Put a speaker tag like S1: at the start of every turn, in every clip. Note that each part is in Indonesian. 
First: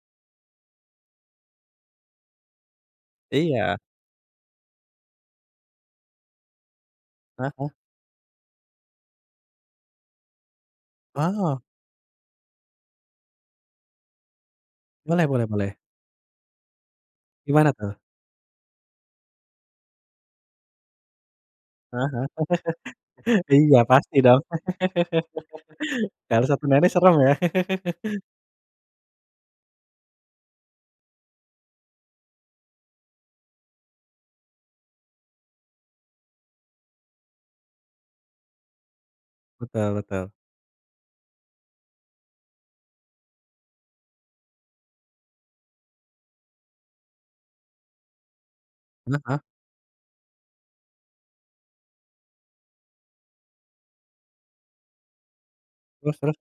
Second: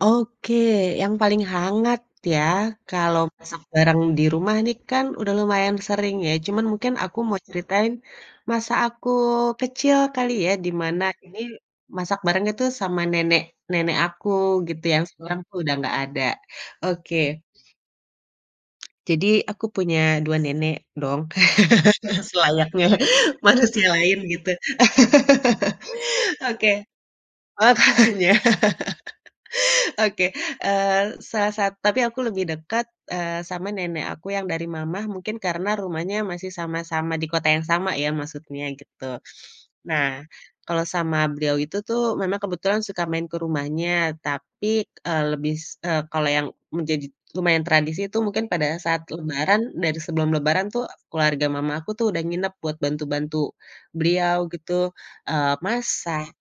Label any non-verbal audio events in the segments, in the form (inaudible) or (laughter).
S1: Oke, yang paling hangat ya, kalau masak
S2: Iya.
S1: bareng di rumah nih kan, udah lumayan sering ya, cuman mungkin aku mau
S2: Hah hah?
S1: ceritain masa aku kecil kali ya, di mana ini,
S2: Oh.
S1: masak barengnya tuh sama nenek nenek aku gitu, yang
S2: Boleh
S1: sekarang
S2: boleh
S1: tuh
S2: boleh.
S1: udah nggak ada. Oke.
S2: Gimana tuh?
S1: Jadi aku punya 2 nenek, dong, (laughs)
S2: Heeh heeh,
S1: selayaknya
S2: (laughs) Iya
S1: manusia
S2: pasti
S1: lain,
S2: dong.
S1: gitu.
S2: (laughs)
S1: (laughs)
S2: Kalau 1
S1: Oke.
S2: nenek serem ya? (laughs)
S1: Makanya, Oke, eee, salah sa tapi aku lebih dekat, eee, sama nenek aku yang dari mama, mungkin karena rumahnya masih sama-sama di kota yang sama ya, maksudnya gitu.
S2: Betul
S1: Nah,
S2: betul.
S1: kalau sama beliau itu tuh, memang kebetulan suka main ke rumahnya, tapi, eee, lebih, s eee, kalau yang menjadi lumayan tradisi itu mungkin pada saat
S2: Kenapa?
S1: lebaran, dari sebelum lebaran tuh, keluarga mamaku tuh udah nginep buat bantu bantu beliau gitu, eee,
S2: Terus
S1: masak
S2: terus.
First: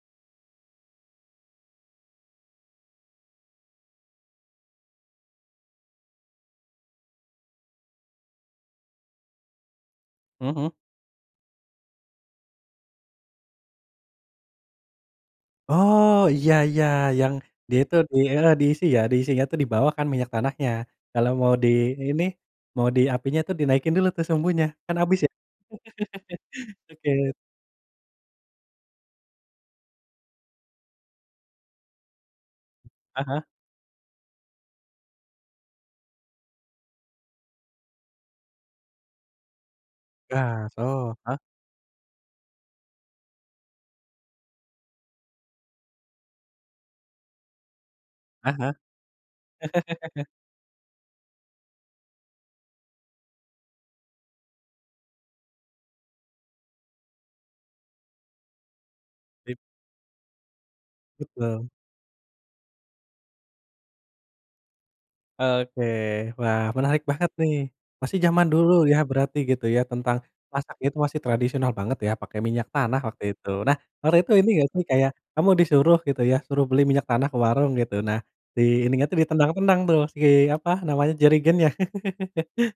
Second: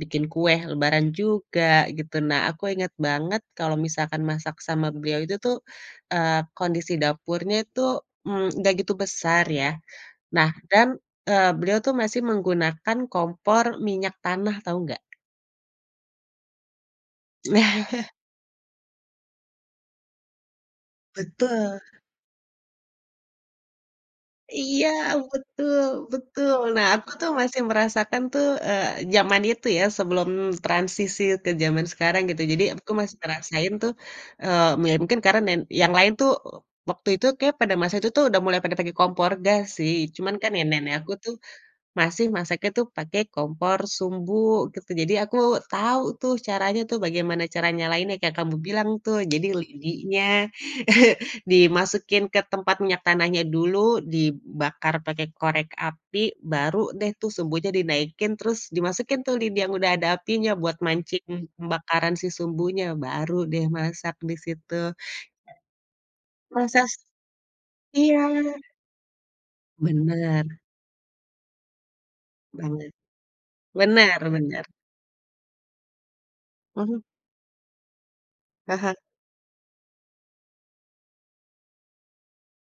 S1: bikin kue lebaran juga, gitu. Nah, aku inget banget kalau misalkan masak sama beliau itu tuh, eee, kondisi dapurnya itu, mmm, nggak gitu besar ya, nah
S2: Mhm.
S1: dan, eee, beliau tuh masih menggunakan kompor minyak tanah tau nggak?
S2: Oh, iya iya, yang dia itu
S1: (chuckles)
S2: di heeh, diisi ya, diisinya itu di bawah kan minyak tanahnya. Kalau mau di
S1: Betul
S2: ini, mau di apinya tuh dinaikin dulu tuh sumbunya.
S1: Iya,
S2: Kan habis ya.
S1: betul betul, nah
S2: (laughs) Oke.
S1: aku tuh masih merasakan tuh, eee, zaman itu ya, sebelum transisi ke zaman sekarang gitu. Jadi aku masih
S2: Heeh heeh.
S1: ngerasain tuh, eee, ya mungkin karena nen yang lain tuh, e waktu itu kayak pada masa itu tuh udah mulai pada pake kompor gas sih, cuman kan
S2: Gas,
S1: nenek nek aku
S2: oh
S1: tuh,
S2: eh?
S1: masih masaknya tuh pake kompor sumbu, gitu. Jadi aku tau tuh caranya tuh bagaimana cara nyalainnya, kayak kamu
S2: Heeh heeh.
S1: bilang tuh, jadi
S2: (laughs)
S1: lidinya, (chuckles) dimasukin ke tempat minyak tanahnya dulu, dibakar pakai korek api, baru deh tuh sumbunya dinaikin terus dimasukin tuh lidi yang udah ada apinya, buat mancing
S2: Betul.
S1: pembakaran si sumbunya, baru deh masak di situ.
S2: Oke, wah
S1: Masak
S2: menarik banget nih. Masih
S1: iya.
S2: zaman dulu ya, berarti gitu ya, tentang
S1: Benar.
S2: masak itu masih tradisional banget ya, pakai minyak
S1: Banget,
S2: tanah waktu itu. Nah, waktu
S1: benar
S2: itu ini
S1: benar.
S2: nggak sih kayak, kamu disuruh gitu ya, suruh beli
S1: Mhm.
S2: minyak tanah ke warung gitu. Nah, di
S1: Aha.
S2: ininya tuh ditendang-tendang tuh, si apa, namanya, jerigennya. (laughs)